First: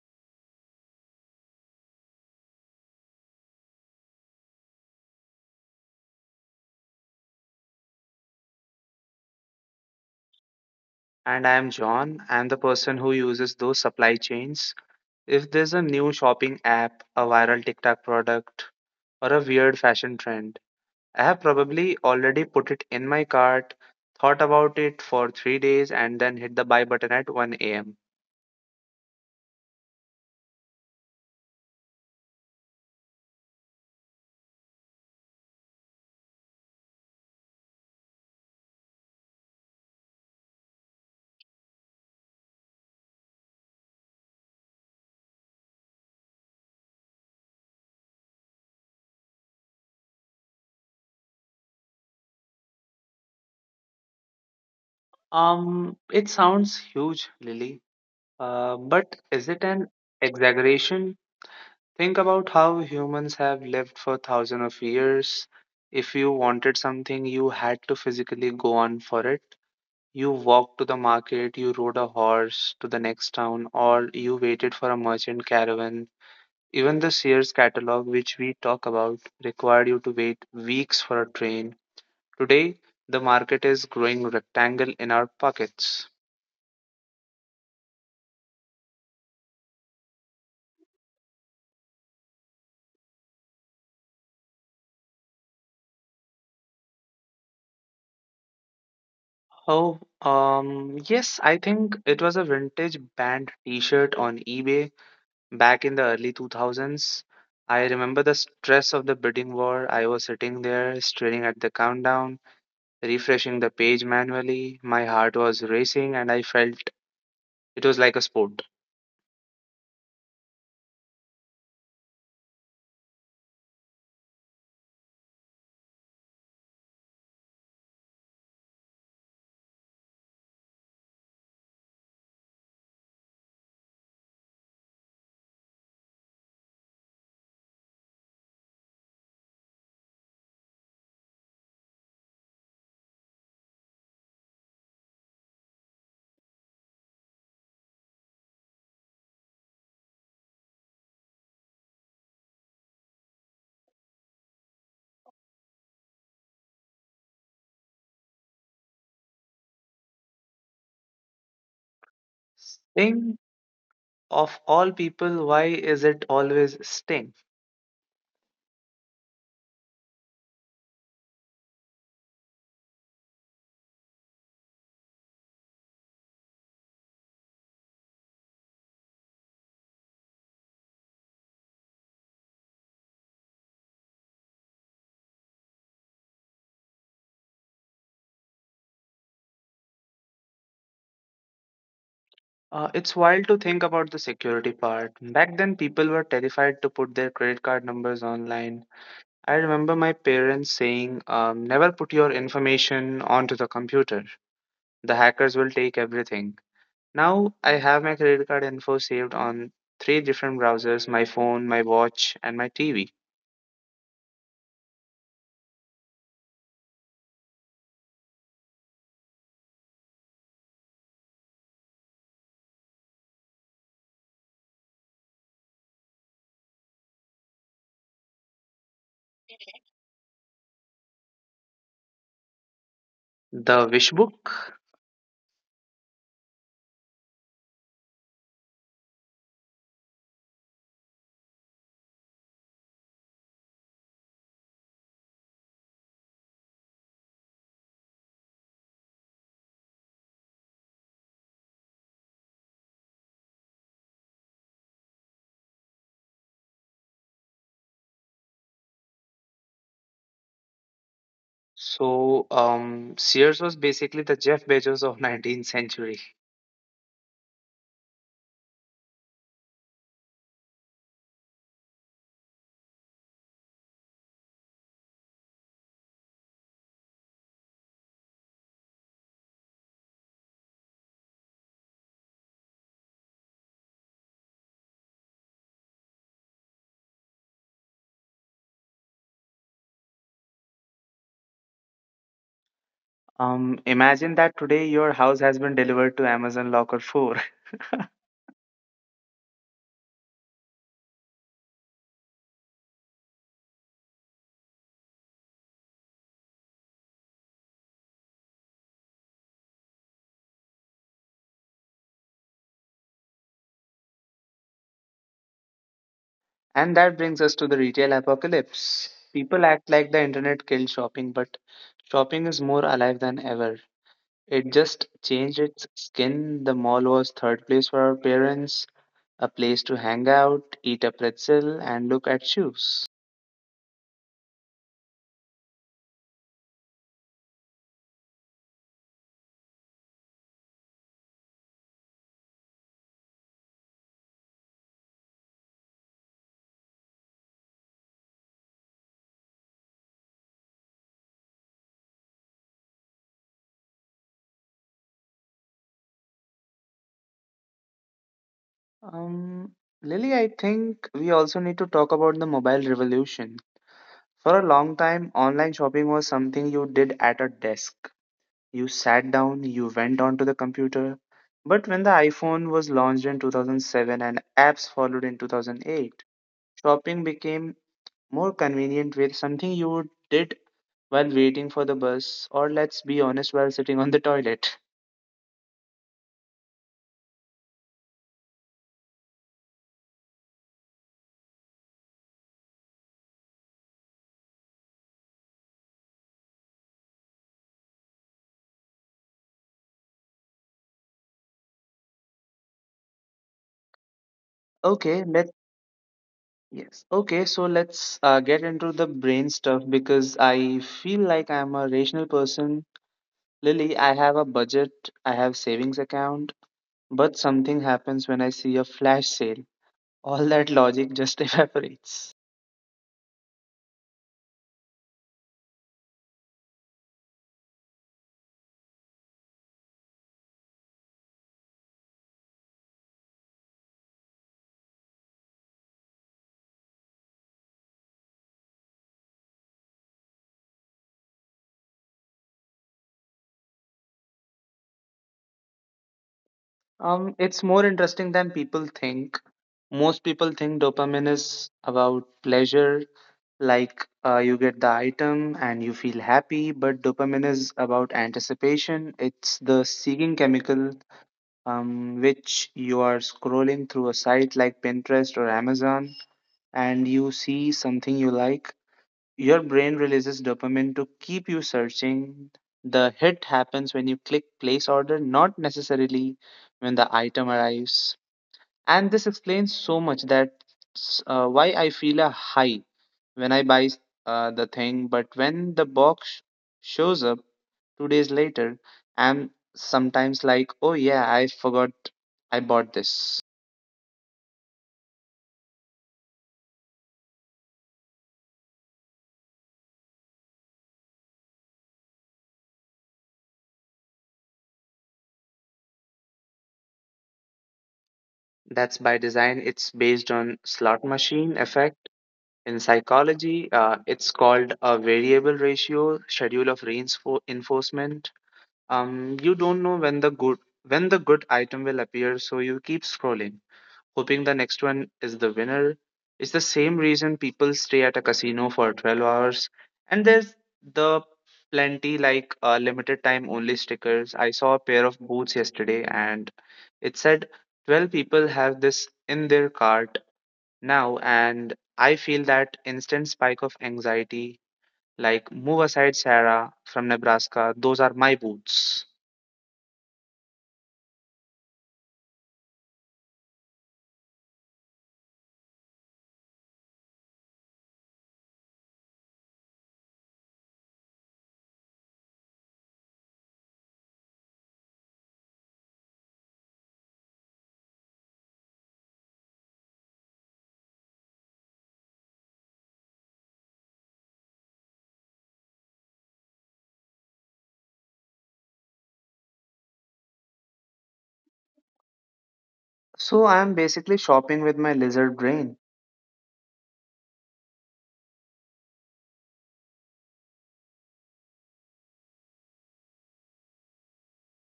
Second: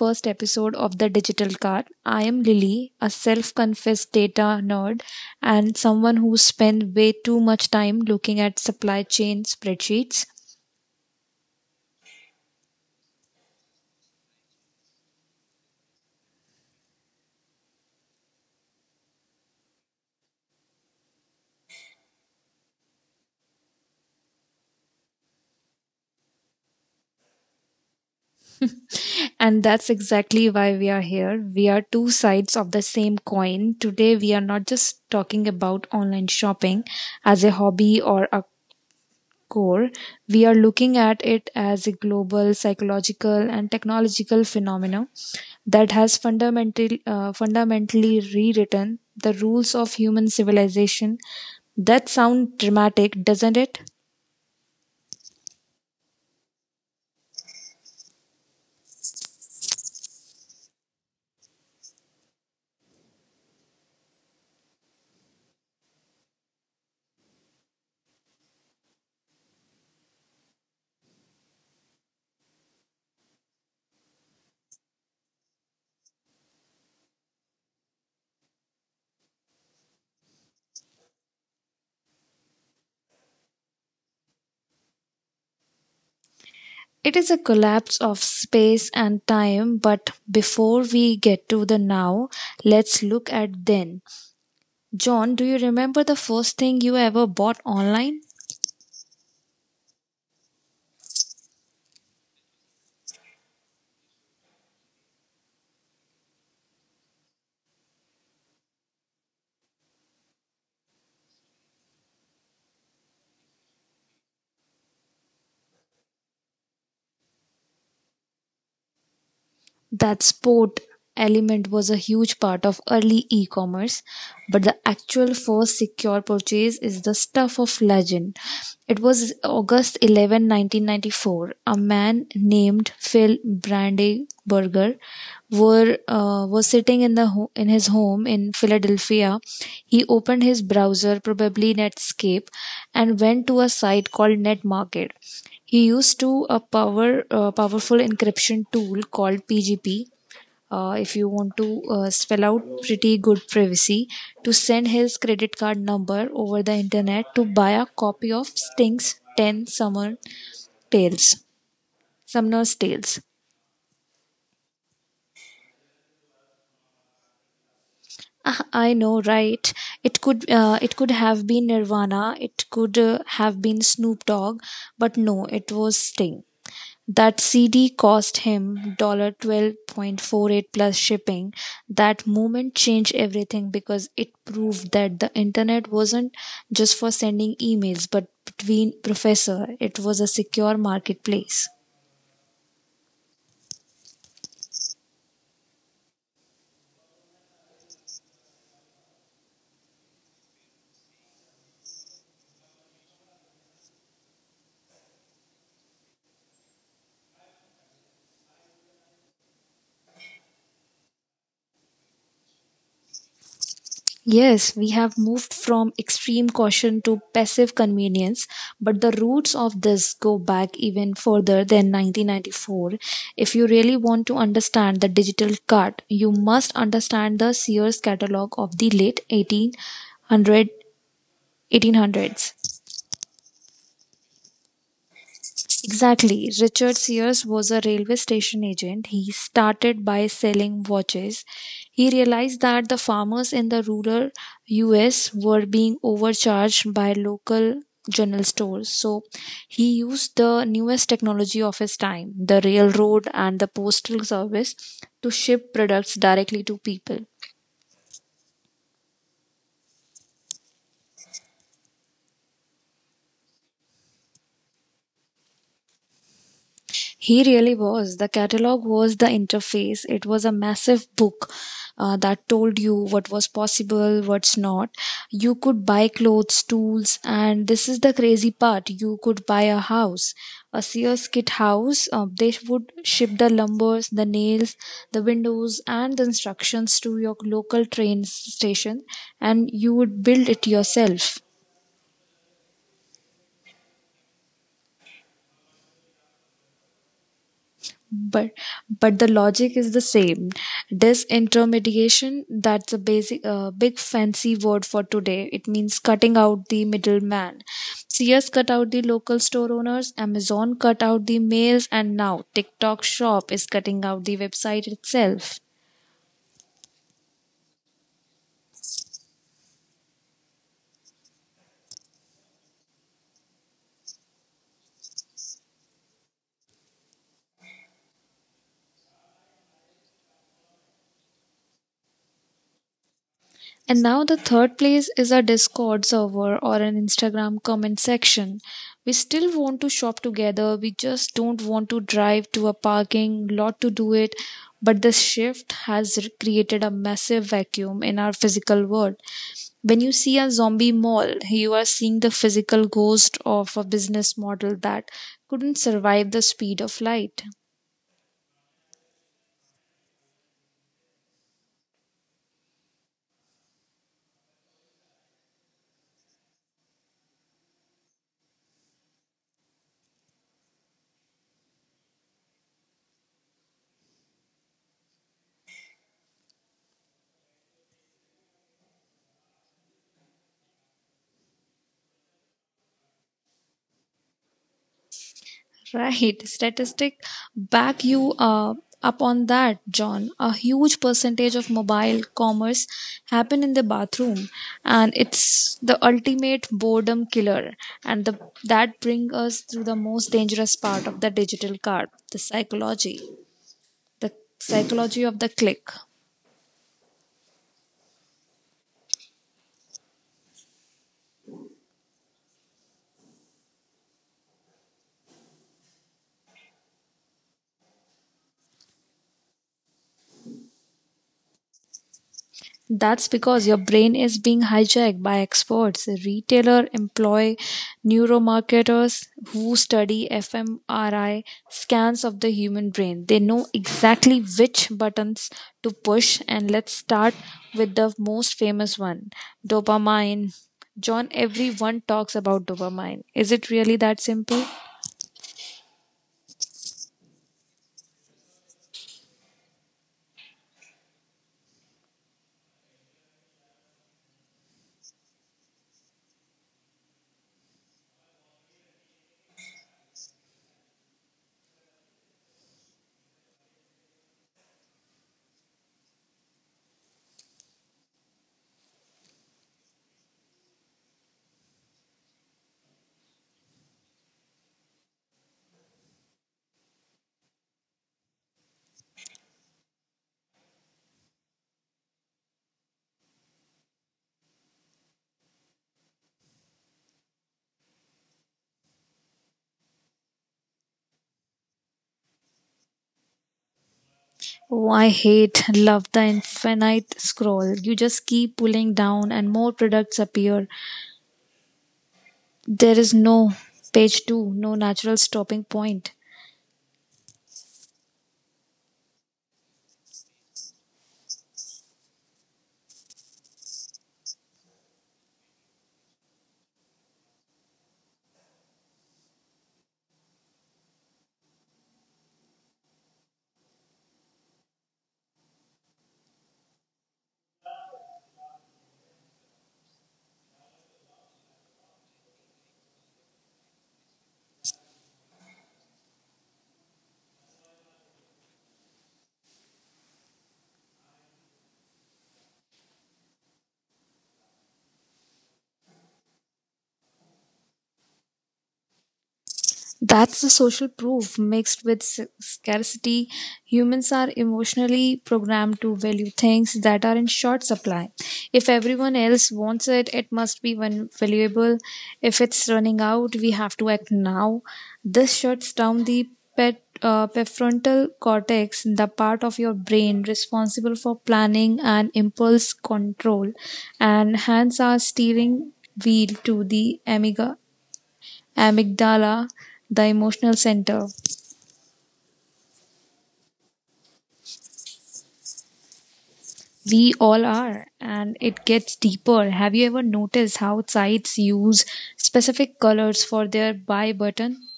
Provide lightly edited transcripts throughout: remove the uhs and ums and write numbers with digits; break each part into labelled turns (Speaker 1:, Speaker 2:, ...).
Speaker 1: first episode of The Digital Car. I am Lily, a self confessed data nerd and someone who spends way too much time looking at supply chain spreadsheets.
Speaker 2: And I'm John. I'm the person who uses those supply chains. If there's a new shopping app, a viral TikTok product, or a weird fashion trend, I have probably already put it in my cart, thought about it for 3 days, and then hit the buy button at 1 a.m.
Speaker 1: And that's exactly why we are here. We are two sides of the same coin. Today, we are not just talking about online shopping as a hobby or a core, we are looking at it as a global psychological and technological phenomenon that has fundamentally rewritten the rules of human civilization. That sounds dramatic, doesn't it?
Speaker 2: It sounds huge, Lily, but is it an exaggeration? Think about how humans have lived for thousands of years. If you wanted something, you had to physically go on for it. You walked to the market, you rode a horse to the next town, or you waited for a merchant caravan. Even the Sears catalog, which we talk about, required you to wait weeks for a train. Today, the market is growing rectangle in our pockets.
Speaker 1: It is a collapse of space and time, but before we get to the now, let's look at then. John, do you remember the first thing you ever bought online?
Speaker 2: Oh, yes, I think it was a vintage band t-shirt on eBay back in the early 2000s. I remember the stress of the bidding war. I was sitting there staring at the countdown refreshing the page manually. My heart was racing and I felt it was like a sport.
Speaker 1: That sport element was a huge part of early e commerce, but the actual first secure purchase is the stuff of legend. It was August 11th, 1994. A man named Phil Brandenburger were was sitting in his home in Philadelphia. He opened his browser, probably Netscape, and went to a site called NetMarket. He used to a powerful encryption tool called PGP. If you want to spell out pretty good privacy, to send his credit card number over the internet to buy a copy of Sting's 10 Tales, Summer's Tales.
Speaker 2: Sting, of all people, why is it always Sting?
Speaker 1: Ah, I know, right? It could have been Nirvana, it could have been Snoop Dogg, but no, it was Sting. That CD cost him dollar 12.48 plus shipping. That moment changed everything because it proved that the internet wasn't just for sending emails, but between professor, it was a secure marketplace.
Speaker 2: It's wild to think about the security part. Back then, people were terrified to put their credit card numbers online. I remember my parents saying, never put your information onto the computer. The hackers will take everything. Now, I have my credit card info saved on three different browsers, my phone, my watch, and my TV.
Speaker 1: Yes, we have moved from extreme caution to passive convenience, but the roots of this go back even further than 1994. If you really want to understand the digital cut, you must understand the Sears catalog of the late 1800s.
Speaker 2: The Wish Book.
Speaker 1: Exactly. Richard Sears was a railway station agent. He started by selling watches. He realized that the farmers in the rural US were being overcharged by local general stores. So he used the newest technology of his time, the railroad and the postal service, to ship products directly to people.
Speaker 2: So, Sears was basically the Jeff Bezos of 19th century.
Speaker 1: He really was. The catalog was the interface. It was a massive book that told you what was possible, what's not. You could buy clothes, tools, and this is the crazy part. You could buy a house, a Sears kit house. They would ship the lumbers, the nails, the windows, and the instructions to your local train station, and you would build it yourself.
Speaker 2: Imagine that today your house has been delivered to Amazon Locker 4.
Speaker 1: but but the logic is the same. Disintermediation, that's a basic big fancy word for today. It means cutting out the middleman. Sears cut out the local store owners, Amazon cut out the mails, and now TikTok shop is cutting out the website itself.
Speaker 2: And that brings us to the retail apocalypse. People act like the internet killed shopping, but shopping is more alive than ever. It just changed its skin. The mall was third place for our parents, a place to hang out, eat a pretzel, and look at shoes.
Speaker 1: And now the third place is a Discord server or an Instagram comment section. We still want to shop together, we just don't want to drive to a parking lot to do it. But this shift has created a massive vacuum in our physical world. When you see a zombie mall, you are seeing the physical ghost of a business model that couldn't survive the speed of light.
Speaker 2: Um, Lily, I think we also need to talk about the mobile revolution. For a long time, online shopping was something you did at a desk. You sat down, you went onto the computer. But when the iPhone was launched in 2007 and apps followed in 2008, shopping became more convenient with something you did while waiting for the bus, or let's be honest, while sitting on the toilet.
Speaker 1: Right. Statistic back you up on that, John. A huge percentage of mobile commerce happen in the bathroom, and it's the ultimate boredom killer. And that brings us to the most dangerous part of the digital card, the psychology. The psychology
Speaker 2: Okay,
Speaker 1: of the
Speaker 2: let's
Speaker 1: click.
Speaker 2: yes. Okay, so let's get into the brain stuff because I feel like I'm a rational person. Lily, I have a budget, I have savings account, but something happens when I see a flash sale. All that logic just evaporates.
Speaker 1: That's because your brain is being hijacked by experts, retailers employ neuromarketers who study fMRI scans of the human brain. They know exactly which buttons to push, and let's start with the most famous one, dopamine. John, everyone talks about dopamine. Is it really that simple?
Speaker 2: It's more interesting than people think. Most people think dopamine is about pleasure, like you get the item and you feel happy, but dopamine is about anticipation. It's the seeking chemical, which you are scrolling through a site like Pinterest or Amazon and you see something you like, your brain releases dopamine to keep you searching. The hit happens when you click place order, not necessarily when the item arrives. And this explains so much that why I feel a high when I buy the thing, but when the box shows up 2 days later, I'm sometimes like, oh yeah, I forgot I bought this.
Speaker 1: Oh, I love the infinite scroll. You just keep pulling down, and more products appear. There is no page two, no natural stopping point.
Speaker 2: That's by design. It's based on slot machine effect. In psychology, it's called a variable ratio schedule of reinforcement. You don't know when the good item will appear, so you keep scrolling, hoping the next one is the winner. It's the same reason people stay at a casino for 12 hours. And there's the plenty like limited time only stickers. I saw a pair of boots yesterday and it said 12 people have this in their cart now. And I feel that instant spike of anxiety like move aside Sarah from Nebraska. Those are my boots.
Speaker 1: That's the social proof mixed with scarcity. Humans are emotionally programmed to value things that are in short supply. If everyone else wants it, it must be one valuable. If it's running out, we have to act now. This shuts down the prefrontal cortex, the part of your brain responsible for planning and impulse control, and hands are steering wheel to the amiga amygdala, the emotional center.
Speaker 2: So I am basically shopping with my lizard brain.
Speaker 1: We all are, and it gets deeper. Have you ever noticed how sites use specific colors for their buy button?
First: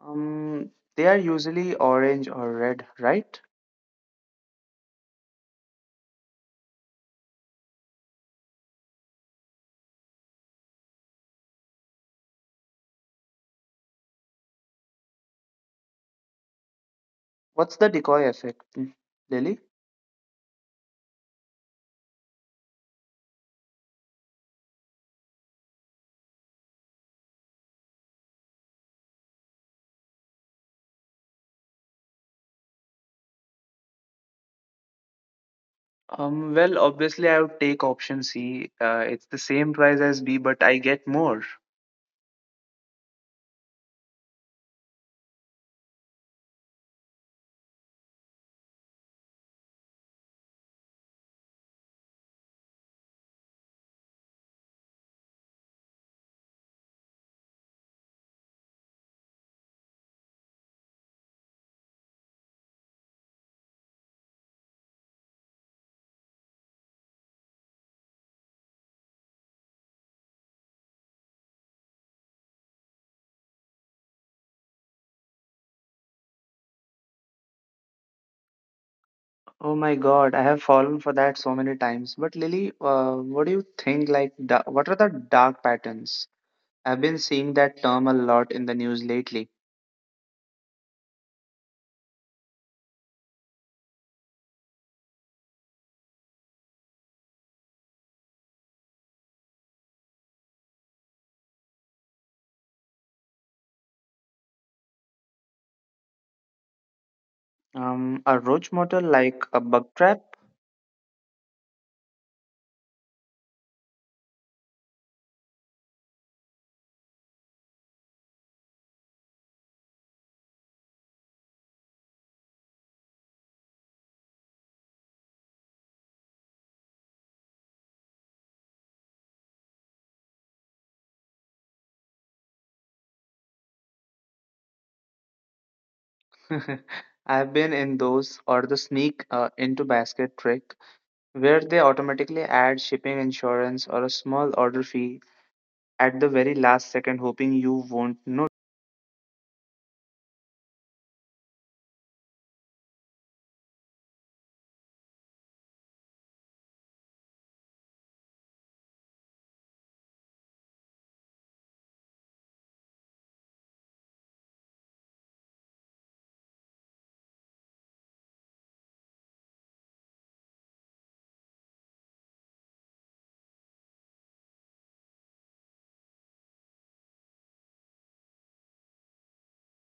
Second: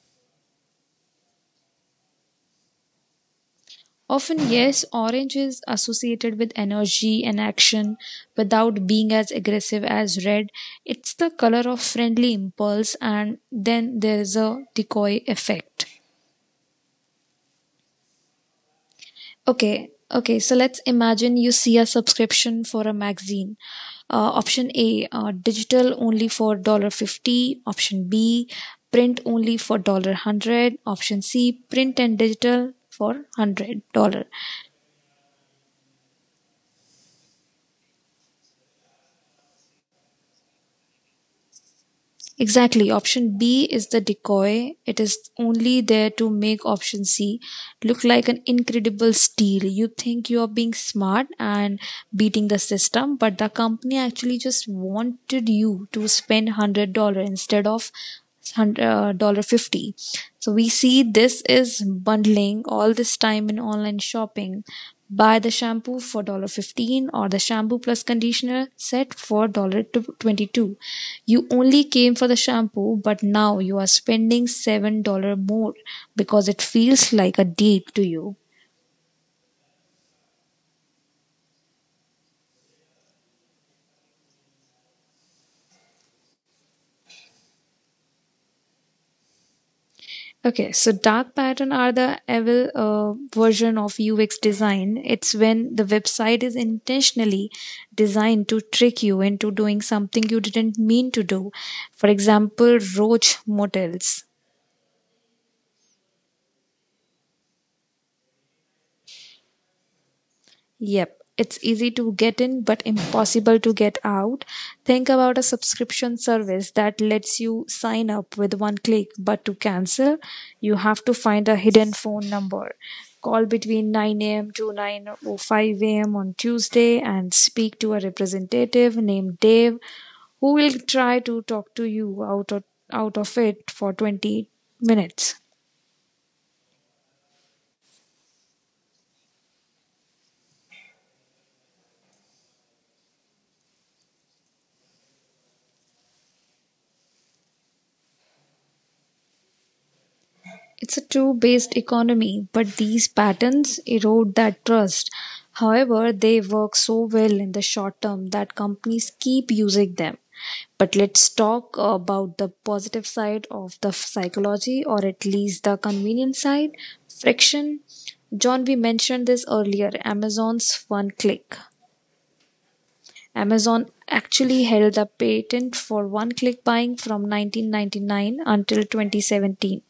Speaker 2: Um, they are usually orange or red, right?
Speaker 1: Often, yes, orange is associated with energy and action without being as aggressive as red. It's the color of friendly impulse, and then there is a decoy effect.
Speaker 2: What's the decoy effect, Lily?
Speaker 1: Okay. So let's imagine you see a subscription for a magazine. Option A, digital only for dollar 50. Option B, print only for dollar hundred. Option C, print and digital for $100.
Speaker 2: Well, obviously, I would take option C. It's the same price as B, but I get more.
Speaker 1: Exactly. Option B is the decoy. It is only there to make option C look like an incredible steal. You think you are being smart and beating the system, but the company actually just wanted you to spend $100 instead of 150 50. So we see this is bundling all this time in online shopping. Buy the shampoo for $1 15 or the shampoo plus conditioner set for $1 22. You only came for the shampoo, but now you are spending $7 more because it feels like a deal to you.
Speaker 2: Oh my God, I have fallen for that so many times. But Lily, what do you think? Like, what are the dark patterns? I've been seeing that term a lot in the news lately.
Speaker 1: Okay, so dark pattern are the evil version of UX design. It's when the website is intentionally designed to trick you into doing something you didn't mean to do. For example, roach motels.
Speaker 2: A roach motel like a bug trap?
Speaker 1: Yep, it's easy to get in but impossible to get out. Think about a subscription service that lets you sign up with one click, but to cancel, you have to find a hidden phone number. Call between 9 a.m. to 9:05 a.m. on Tuesday and speak to a representative named Dave who will try to talk to you out of it for 20 minutes.
Speaker 2: I've been in those or the sneak into basket trick, where they automatically add shipping insurance or a small order fee at the very last second, hoping you won't notice.
Speaker 1: It's a two based economy, but these patterns erode that trust. However, they work so well in the short term that companies keep using them. But let's talk about the positive side of the psychology, or at least the convenience side, friction. John, we mentioned this earlier, Amazon's one click. Amazon actually held the patent for one-click buying from 1999 until 2017.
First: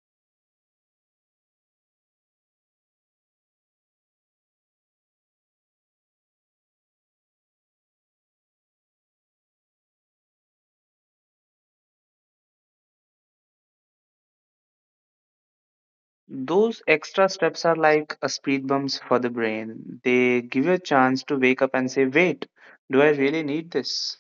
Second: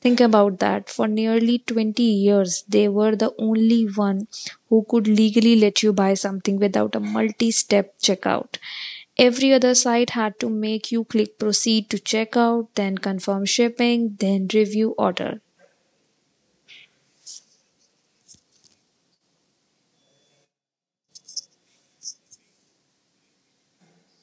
Speaker 1: Think about that. For nearly 20 years, they were the only one who could legally let you buy something without a multi-step checkout. Every other site had to make you click proceed to checkout, then confirm shipping, then review order.
Speaker 2: Those extra steps are like a speed bumps for the brain. They give you a chance to wake up and say, wait, do I really need this?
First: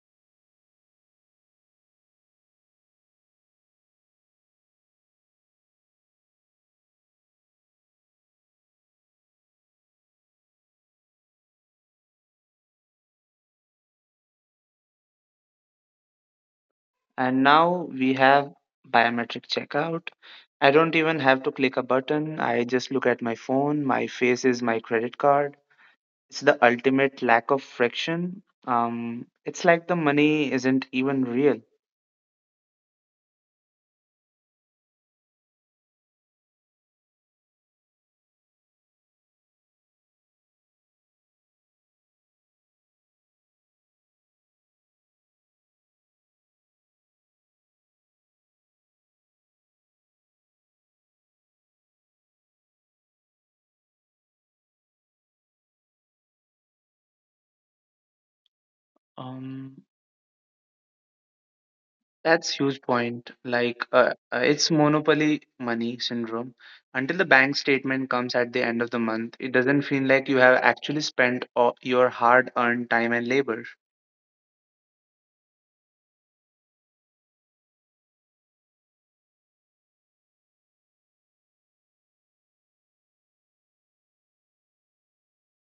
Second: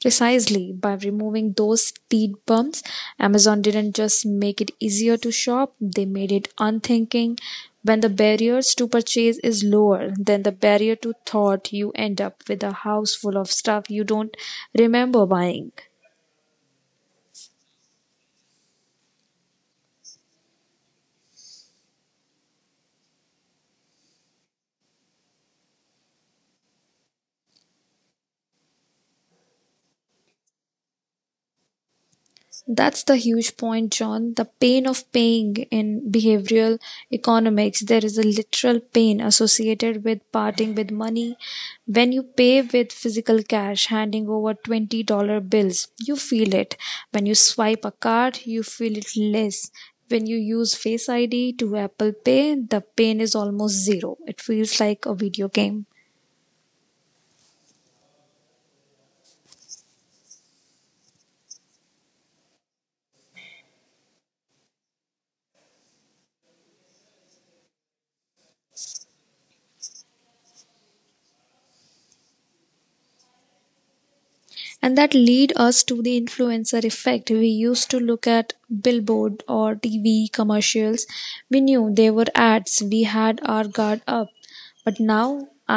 Speaker 1: Precisely, by removing those speed bumps, Amazon didn't just make it easier to shop, they made it unthinking. When the barriers to purchase is lower than the barrier to thought, you end up with a house full of stuff you don't remember buying.
Speaker 2: And now we have biometric checkout. I don't even have to click a button. I just look at my phone. My face is my credit card. It's the ultimate lack of friction. It's like the money isn't even real.
Speaker 1: That's the huge point, John. The pain of paying in behavioral economics. There is a literal pain associated with parting with money. When you pay with physical cash, handing over $20 bills, you feel it. When you swipe a card, you feel it less. When you use Face ID to Apple Pay, the pain is almost zero. It feels like a video game.
Speaker 2: Um, that's huge point. Like, it's monopoly money syndrome. Until the bank statement comes at the end of the month, it doesn't feel like you have actually spent all your hard-earned time and labor.
Speaker 1: And that lead us to the influencer effect. We used to look at billboard or TV commercials. We knew they were ads, we had our guard up. But now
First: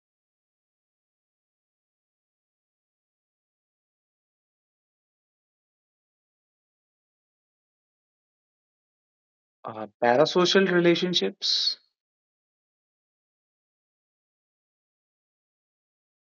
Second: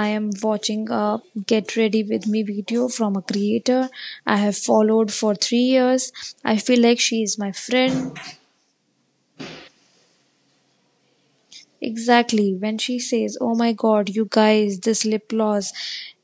Speaker 1: I am watching a get ready with me video from a creator I have followed for 3 years. I feel like she is my friend.
Speaker 2: Parasocial relationships.
Speaker 1: Exactly. When she says, "Oh my God, you guys, this lip gloss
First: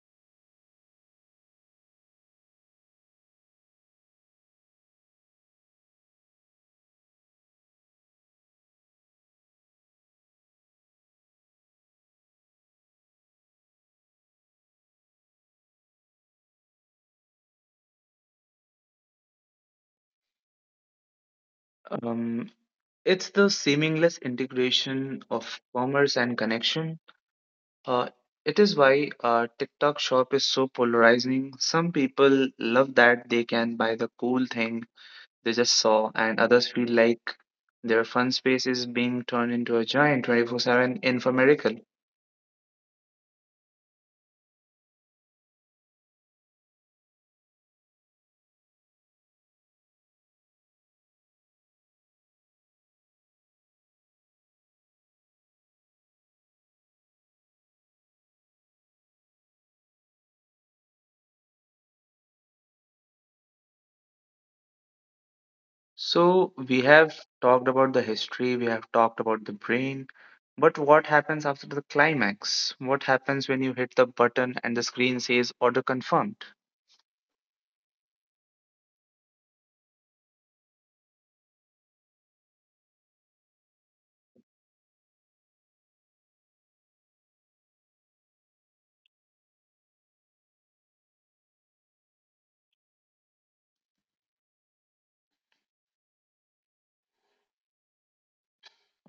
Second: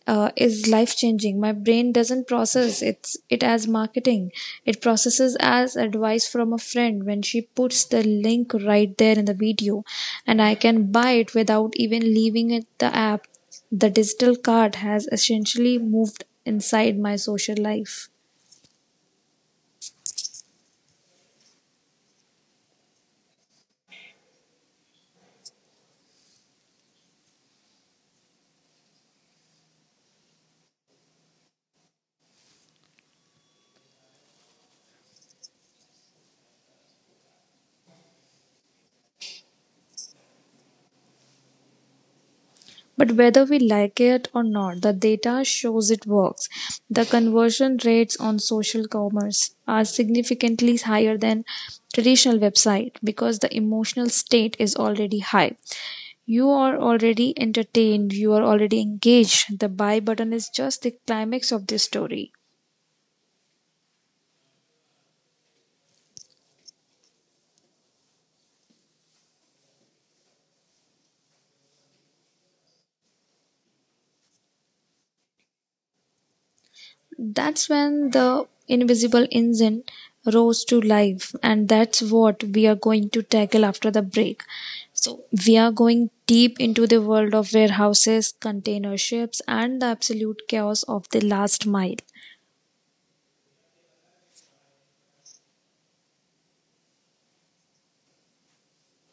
Speaker 1: is life changing." My brain doesn't process it as marketing, it processes as advice from a friend. When she puts the link right there in the video, and I can buy it without even leaving it, the app. The digital card has essentially moved inside my social life.
Speaker 2: Um, it's the seamless integration of commerce and connection. Uh, it is why TikTok shop is so polarizing. Some people love that they can buy the cool thing they just saw, and others feel like their fun space is being turned into a giant 24/7 infomercial.
Speaker 1: But whether we like it or not, the data shows it works. The conversion rates on social commerce are significantly higher than traditional website because the emotional state is already high. You are already entertained, you are already engaged. The buy button is just the climax of this story.
Speaker 2: So, we have talked about the history, we have talked about the brain, but what happens after the climax? What happens when you hit the button and the screen says order confirmed?
Speaker 1: That's when the invisible engine rose to life, and that's what we are going to tackle after the break. So, we are going deep into the world of warehouses, container ships, and the absolute chaos of the last mile.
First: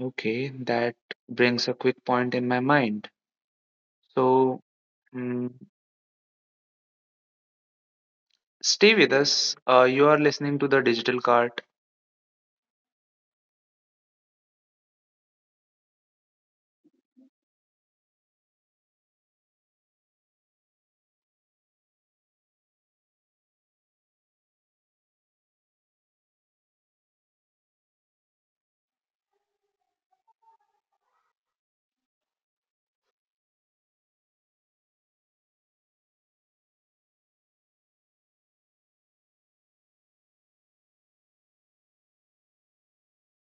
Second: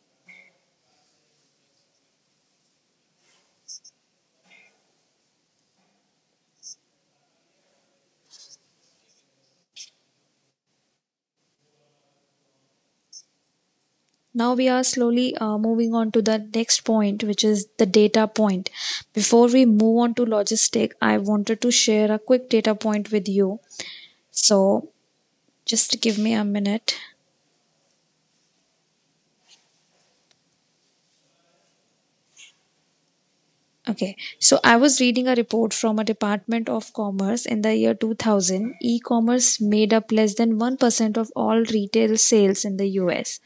Speaker 2: Okay, that brings a quick point in my mind. So, mm, stay with us. You are listening to the Digital Cart.
Speaker 1: Now, we are slowly moving on to the next point, which is the data point. Before we move on to logistic, I wanted to share a quick data point with you. So, just give me a minute. Okay, so I was reading a report from a Department of Commerce in the year 2000. E commerce made up less than 1% of all retail sales in the US.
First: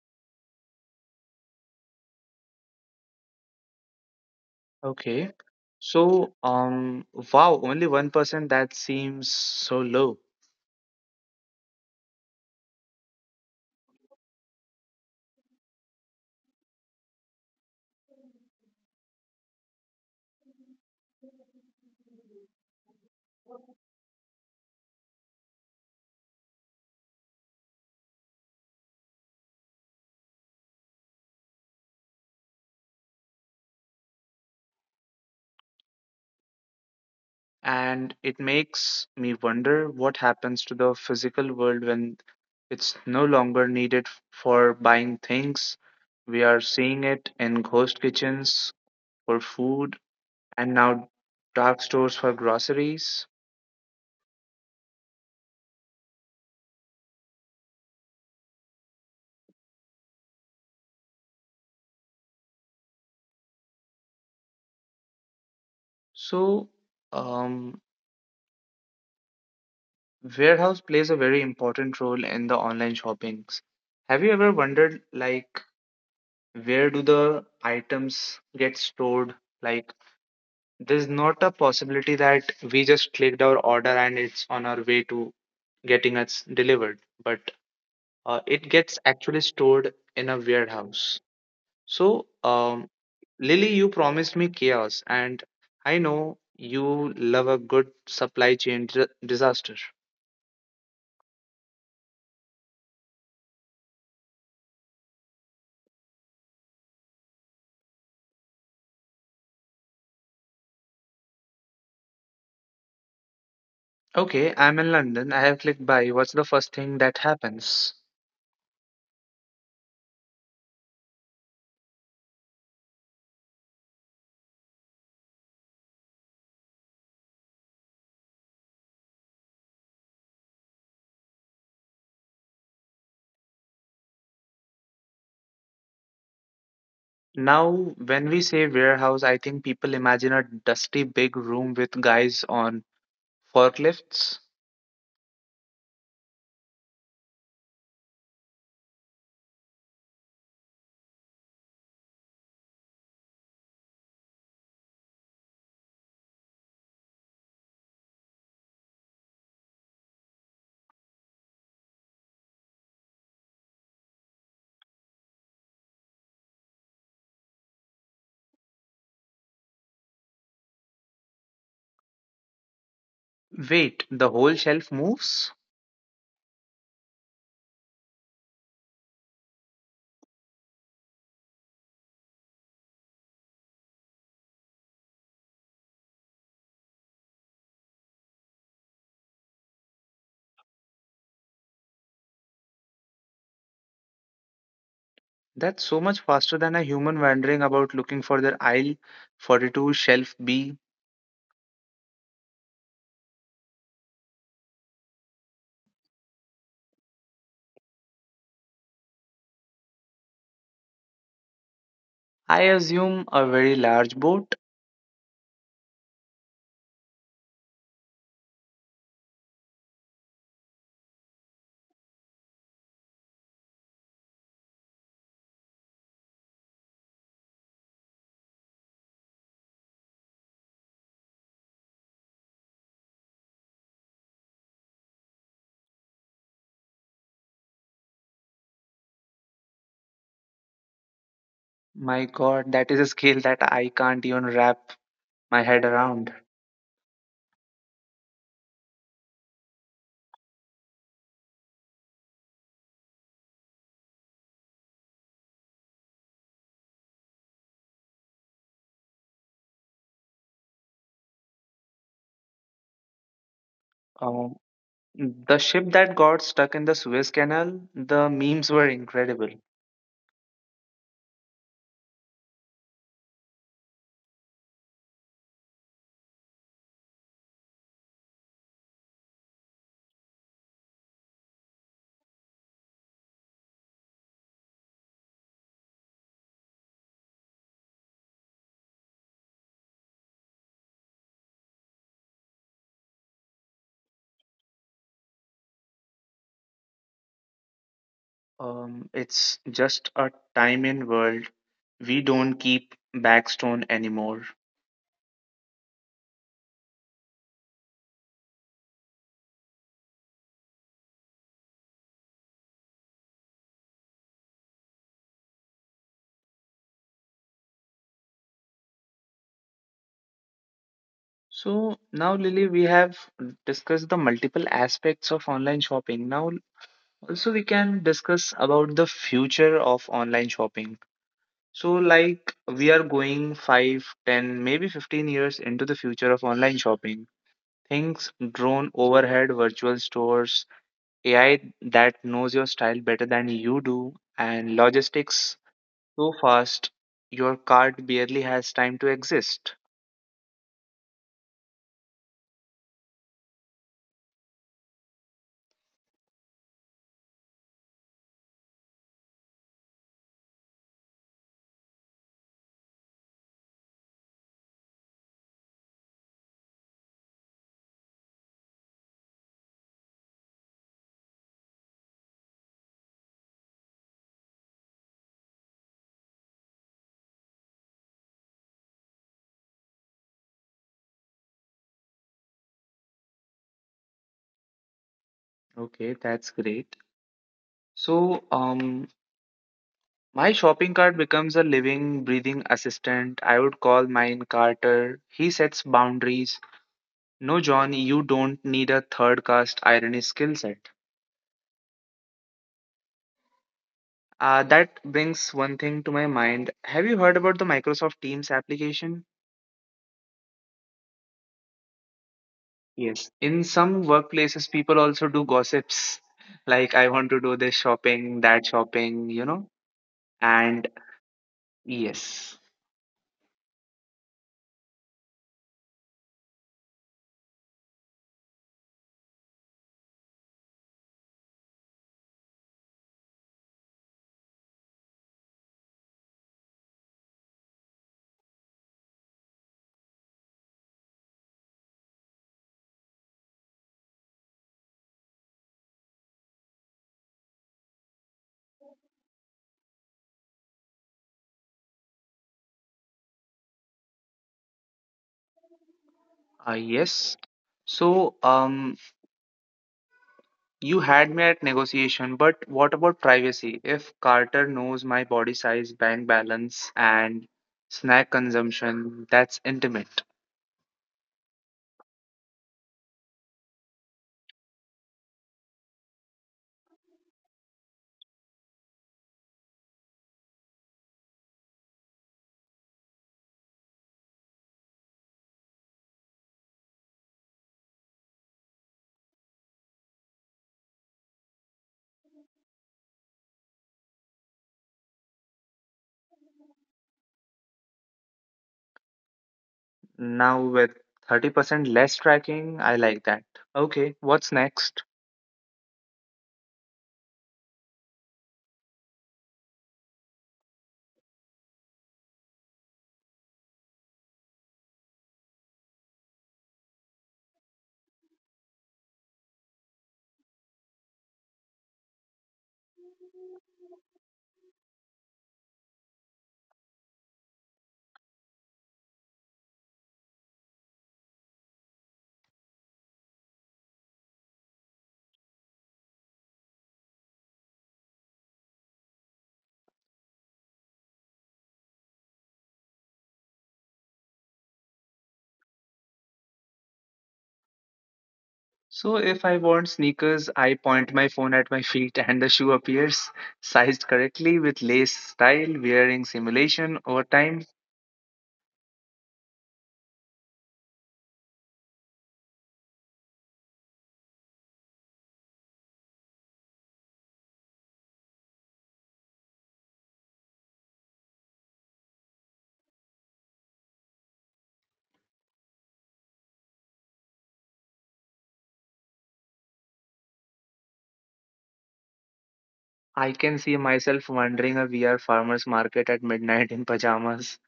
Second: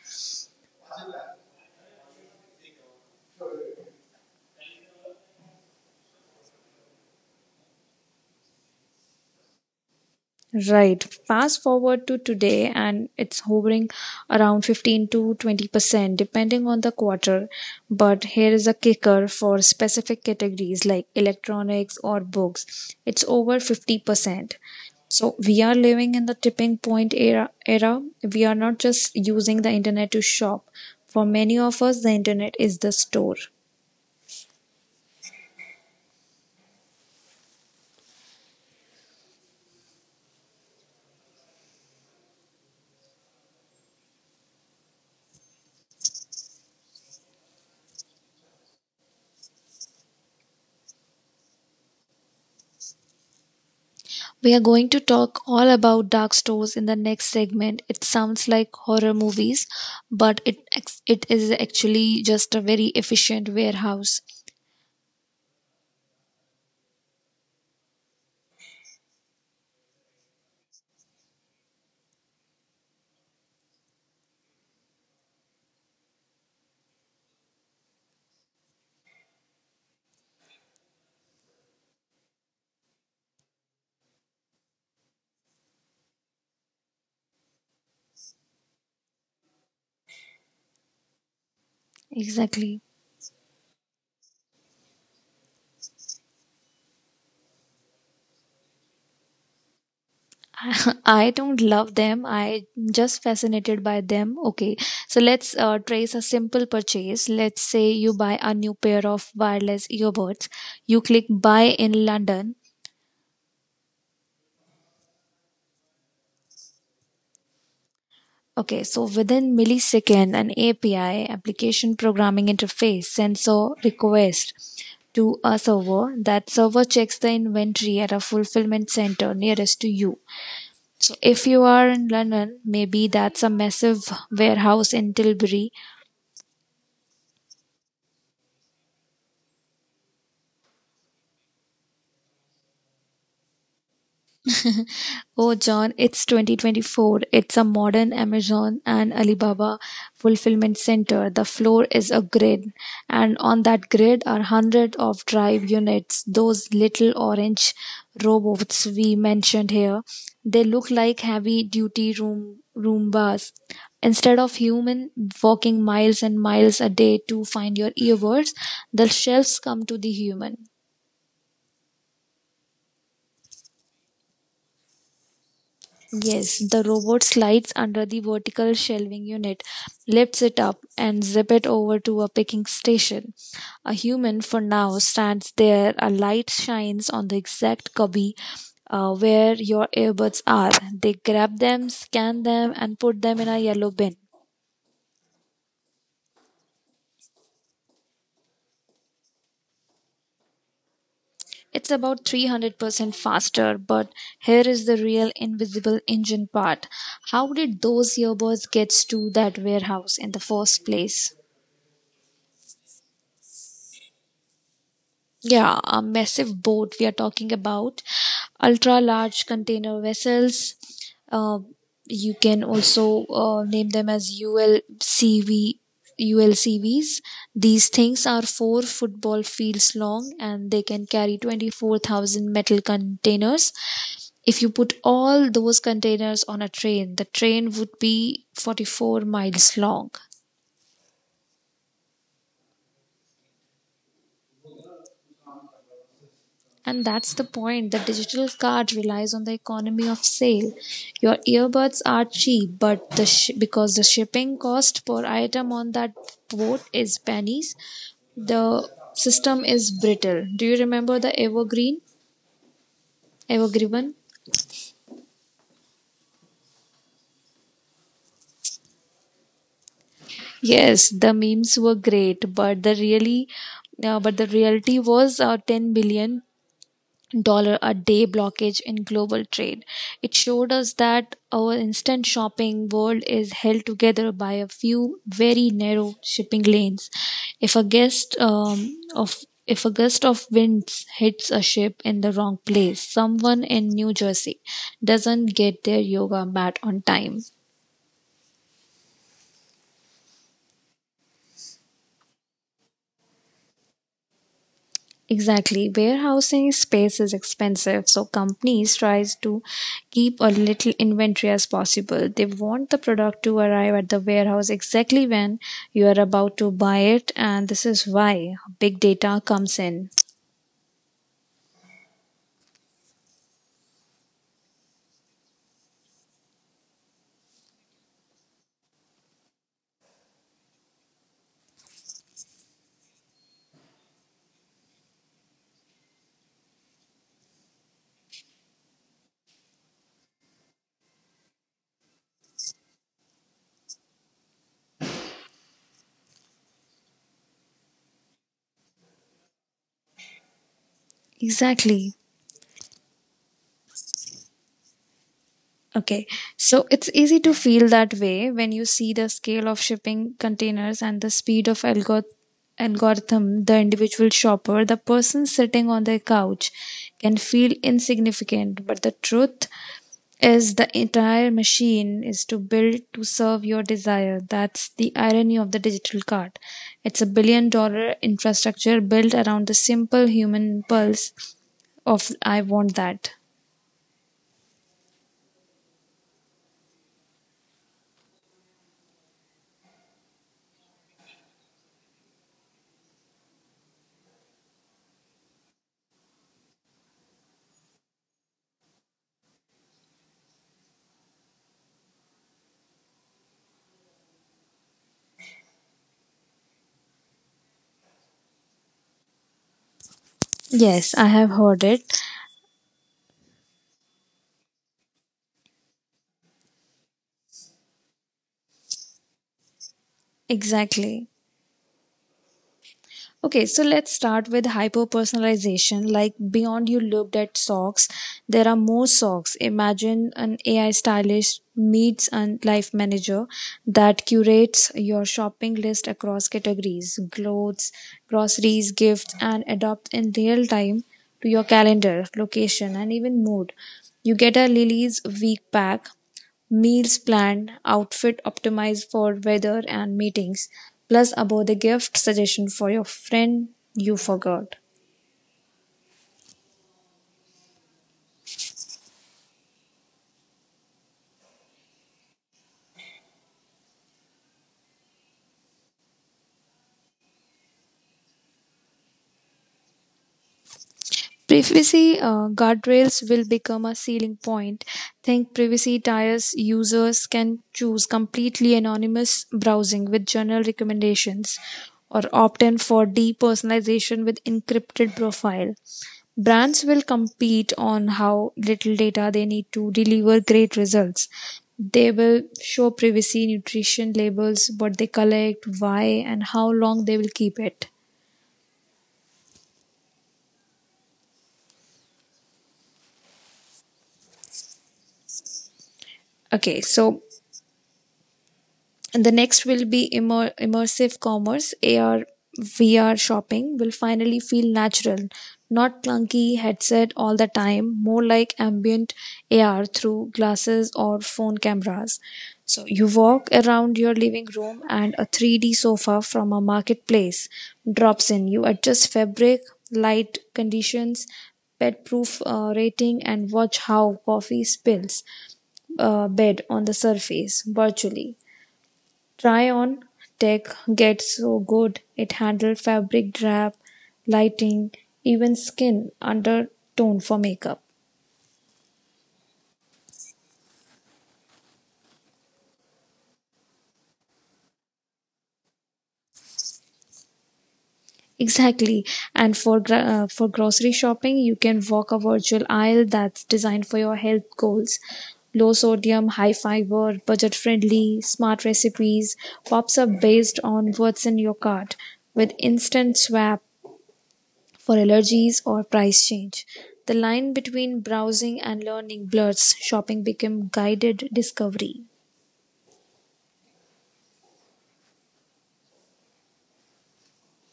Speaker 2: Okay. So, wow, only 1%, that seems so low.
Speaker 1: Right. Fast forward to today, and it's hovering around 15 to 20%, depending on the quarter. But here is a kicker for specific categories like electronics or books. It's over 50%. So we are living in the tipping point era. We are not just using the internet to shop. For many of us, the internet is the store.
Speaker 2: And it makes me wonder what happens to the physical world when it's no longer needed for buying things. We are seeing it in ghost kitchens for food and now dark stores for groceries.
Speaker 1: We are going to talk all about dark stores in the next segment. It sounds like horror movies, but it is actually just a very efficient warehouse.
Speaker 2: So, um, warehouse plays a very important role in the online shoppings. Have you ever wondered, like, where do the items get stored? Like, there's not a possibility that we just clicked our order and it's on our way to getting us delivered, but it gets actually stored in a warehouse. So,
Speaker 1: Exactly.
Speaker 2: Lily, you promised me chaos, and I know you love a good supply chain disaster.
Speaker 1: I don't love them. I just fascinated by them. Okay, so let's trace a simple purchase. Let's say you buy a new pair of wireless earbuds. You click buy in London.
Speaker 2: Okay, I'm in London. I have clicked buy. What's the first thing that happens?
Speaker 1: Okay, so within millisecond, an API, application programming interface, sends a request to a server. That server checks the inventory at a fulfillment center nearest to you. So if you are in London, maybe that's a massive warehouse in Tilbury.
Speaker 2: Now, when we say warehouse, I think people imagine a dusty big room with guys on forklifts.
Speaker 1: Oh, John, it's 2024. It's a modern Amazon and Alibaba fulfillment center. The floor is a grid, and on that grid are hundreds of drive units, those little orange robots we mentioned here. They look like heavy duty room Roombas. Instead of human walking miles and miles a day to find your earbuds, the shelves come to the human.
Speaker 2: Wait, the whole shelf moves?
Speaker 1: Yes, the robot slides under the vertical shelving unit, lifts it up, and zip it over to a picking station. A human, for now, stands there. A light shines on the exact cubby where your earbuds are. They grab them, scan them, and put them in a yellow bin.
Speaker 2: That's so much faster than a human wandering about looking for their aisle 42 shelf B.
Speaker 1: It's about 300% faster, but here is the real invisible engine part. How did those earbuds get to that warehouse in the first place?
Speaker 2: I assume a very large boat.
Speaker 1: Yeah, a massive boat we are talking about, ultra large container vessels. Uh, you can also name them as ULCV, ULCVs. These things are four football fields long and they can carry 24,000 metal containers. If you put all those containers on a train, the train would be 44 miles long.
Speaker 2: My god, that is a scale that I can't even wrap my head around.
Speaker 1: And that's the point. The digital card relies on the economy of sale. Your earbuds are cheap, but because the shipping cost per item on that boat is pennies, the system is brittle. Do you remember the Evergreen? Evergreen?
Speaker 2: Um, the ship that got stuck in the Suez Canal, the memes were incredible.
Speaker 1: Yes, the memes were great, but but the reality was 10 dollar a day blockage in global trade. It showed us that our instant shopping world is held together by a few very narrow shipping lanes. If a gust um, of if a gust of winds hits a ship in the wrong place, someone in New Jersey doesn't get their yoga mat on time.
Speaker 2: It's just a time in world. We don't keep backstone anymore.
Speaker 1: Exactly. Warehousing space is expensive, so companies tries to keep a little inventory as possible. They want the product to arrive at the warehouse exactly when you are about to buy it, and this is why big data comes in.
Speaker 2: So now, Lily, we have discussed the multiple aspects of online shopping. Now, also we can discuss about the future of online shopping. So, like we are going five, ten, maybe 15 years into the future of online shopping. Things drone overhead, virtual stores, AI that knows your style better than you do, and logistics so fast your card barely has time to exist.
Speaker 1: Exactly. Okay, so it's easy to feel that way when you see the scale of shipping containers and the speed of algorithm. Algorithm, the individual shopper, the person sitting on their couch can feel insignificant, but the truth is the entire machine is to build to serve your desire. That's the irony of the digital cart. It's a billion dollar infrastructure built around the simple human impulse of I want that.
Speaker 2: Okay, that's great. So, my shopping cart becomes a living, breathing assistant. I would call mine Carter. He sets boundaries. No, John, you don't need a third caste irony skill set. That brings one thing to my mind. Have you heard about the Microsoft Teams application?
Speaker 1: Yes, I have heard it.
Speaker 2: Yes. In some workplaces, people also do gossips. Like, I want to do this shopping, that shopping, you know? And
Speaker 1: Exactly.
Speaker 2: yes.
Speaker 1: Okay, so let's start with hyper personalization. Like beyond you looked at socks, there are more socks. Imagine an AI stylist meets a life manager that curates your shopping list across categories, clothes, groceries, gifts, and adopt in real time to your calendar, location, and even mood. You get a Lily's week pack. Meals planned, outfit optimized for weather and meetings, plus about the gift suggestion for your friend you forgot.
Speaker 2: Yes. So, you had me at negotiation, but what about privacy? If Carter knows my body size, bank balance, and snack consumption, that's intimate.
Speaker 1: Privacy guardrails will become a ceiling point. Think privacy tiers users can choose completely anonymous browsing with general recommendations or opt in for depersonalization with encrypted profile. Brands will compete on how little data they need to deliver great results. They will show privacy nutrition labels, what they collect, why, and how long they will keep it.
Speaker 2: Now, with 30% less tracking, I like that. Okay, what's next?
Speaker 1: Okay, so. And the next will be immersive commerce, AR, VR shopping will finally feel natural, not clunky headset all the time, more like ambient AR through glasses or phone cameras. So you walk around your living room and a 3D sofa from a marketplace drops in. You adjust fabric, light conditions, pet proof rating and watch how coffee spills bed on the surface virtually. Tryon tech gets so good it handles fabric drab, lighting, even skin undertone for makeup.
Speaker 2: So, if I want sneakers, I point my phone at my feet and the shoe appears, sized correctly with lace style, wearing simulation over time.
Speaker 1: Exactly. And for for grocery shopping, you can walk a virtual aisle that's designed for your health goals. Low sodium, high fiber, budget friendly, smart recipes pops up based on what's in your cart with instant swap for allergies or price change. The line between browsing and learning blurs. Shopping became guided discovery.
Speaker 2: I can see myself wandering a VR farmer's market at midnight in pajamas.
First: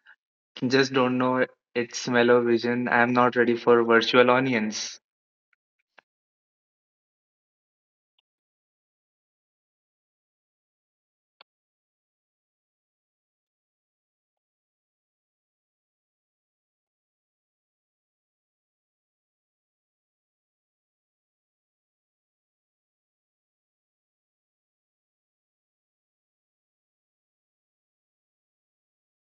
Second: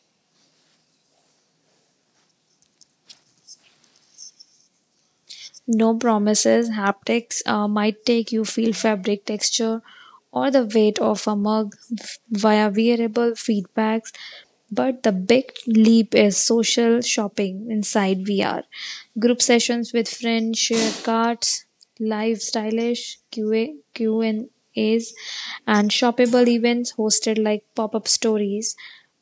Speaker 2: Just don't know its smell or vision. I'm not ready for virtual onions.
Speaker 1: No promises. Haptics might take you feel fabric texture or the weight of a mug via wearable feedbacks, but the big leap is social shopping inside VR. Group sessions with friends, share carts, live stylish QAQ and as and shoppable events hosted like pop-up stories.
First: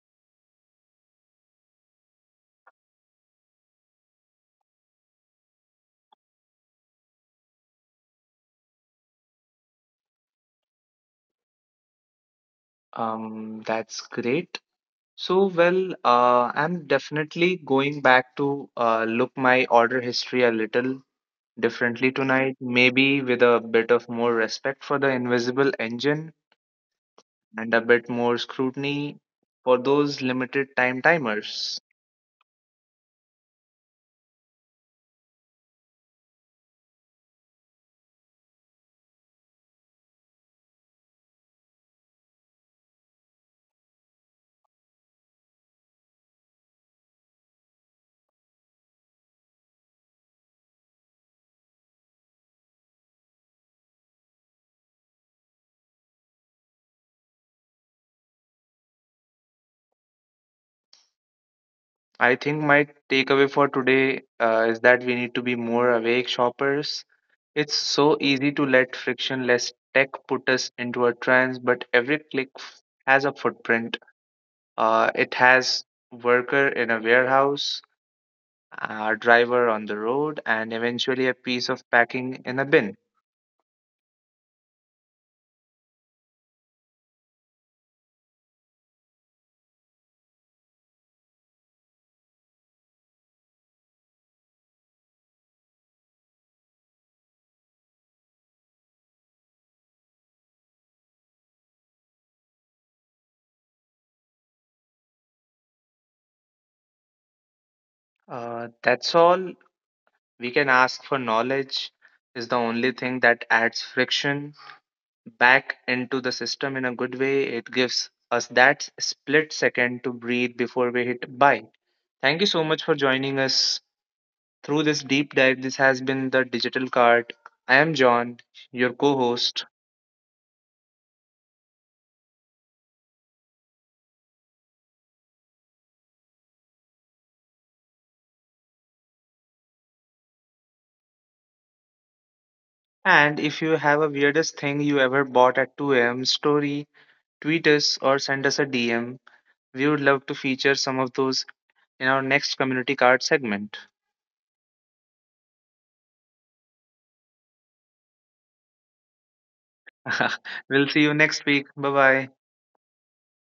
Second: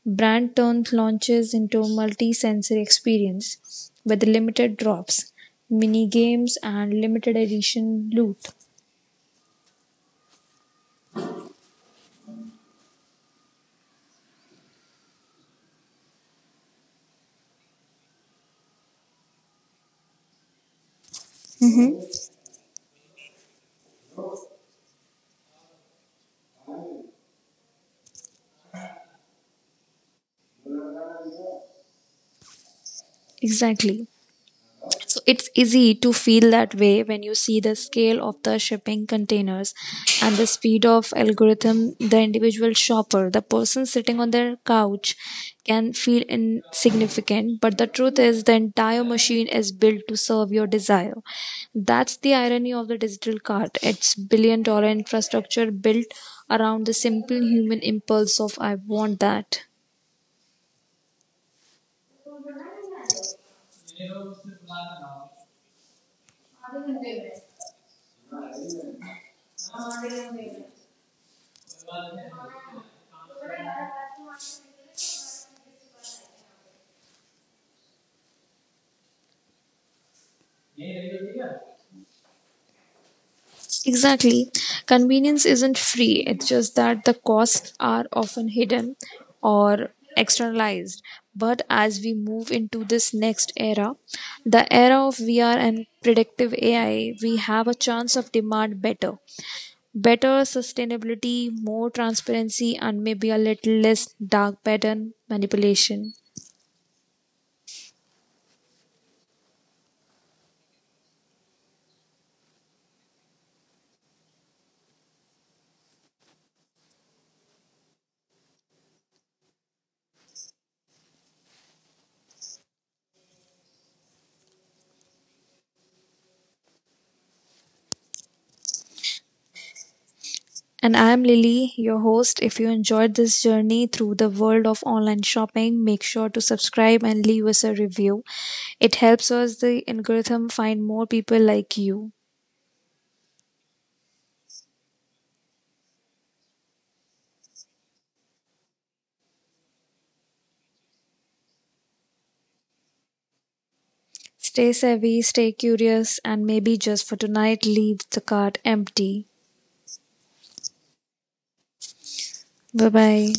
Speaker 1: Brand turns launches into a multi-sensory experience with limited drops. Mini games and limited edition loot.
Speaker 2: That's great. So, well, I'm definitely going back to look my order history a little differently tonight, maybe with a bit of more respect for the invisible engine and a bit more scrutiny for those limited time timers.
Speaker 1: Exactly. So it's easy to feel that way when you see the scale of the shipping containers and the speed of algorithm the individual shopper, the person sitting on their couch can feel insignificant, but the truth is the entire machine is built to serve your desire. That's the irony of the digital cart. It's billion dollar infrastructure built around the simple human impulse of I want that.
Speaker 2: I think my takeaway for today is that we need to be more awake shoppers. It's so easy to let frictionless tech put us into a trance, but every click has a footprint. It has worker in a warehouse, a driver on the road, and eventually a piece of packing in a bin.
Speaker 1: Exactly. Convenience isn't free, it's just that the costs are often hidden or externalized. But as we move into this next era, the era of VR and predictive AI, we have a chance of demand better. Better sustainability, more transparency, and maybe a little less dark pattern manipulation.
Speaker 2: That's all we can ask for. Knowledge is the only thing that adds friction back into the system in a good way. It gives us that split second to breathe before we hit buy. Thank you so much for joining us through this deep dive. This has been the Digital Cart. I am John, your co host.
Speaker 1: And I'm Lily, your host. If you enjoyed this journey through the world of online shopping, make sure to subscribe and leave us a review. It helps us, the algorithm, find more people like you.
Speaker 2: And if you have a weirdest thing you ever bought at 2 a.m., story, tweet us or send us a DM. We would love to feature some of those in our next community card segment.
Speaker 1: Stay savvy, stay curious, and maybe just for tonight, leave the cart empty.
Speaker 2: We'll see you next week. Bye bye.
Speaker 1: Bye bye.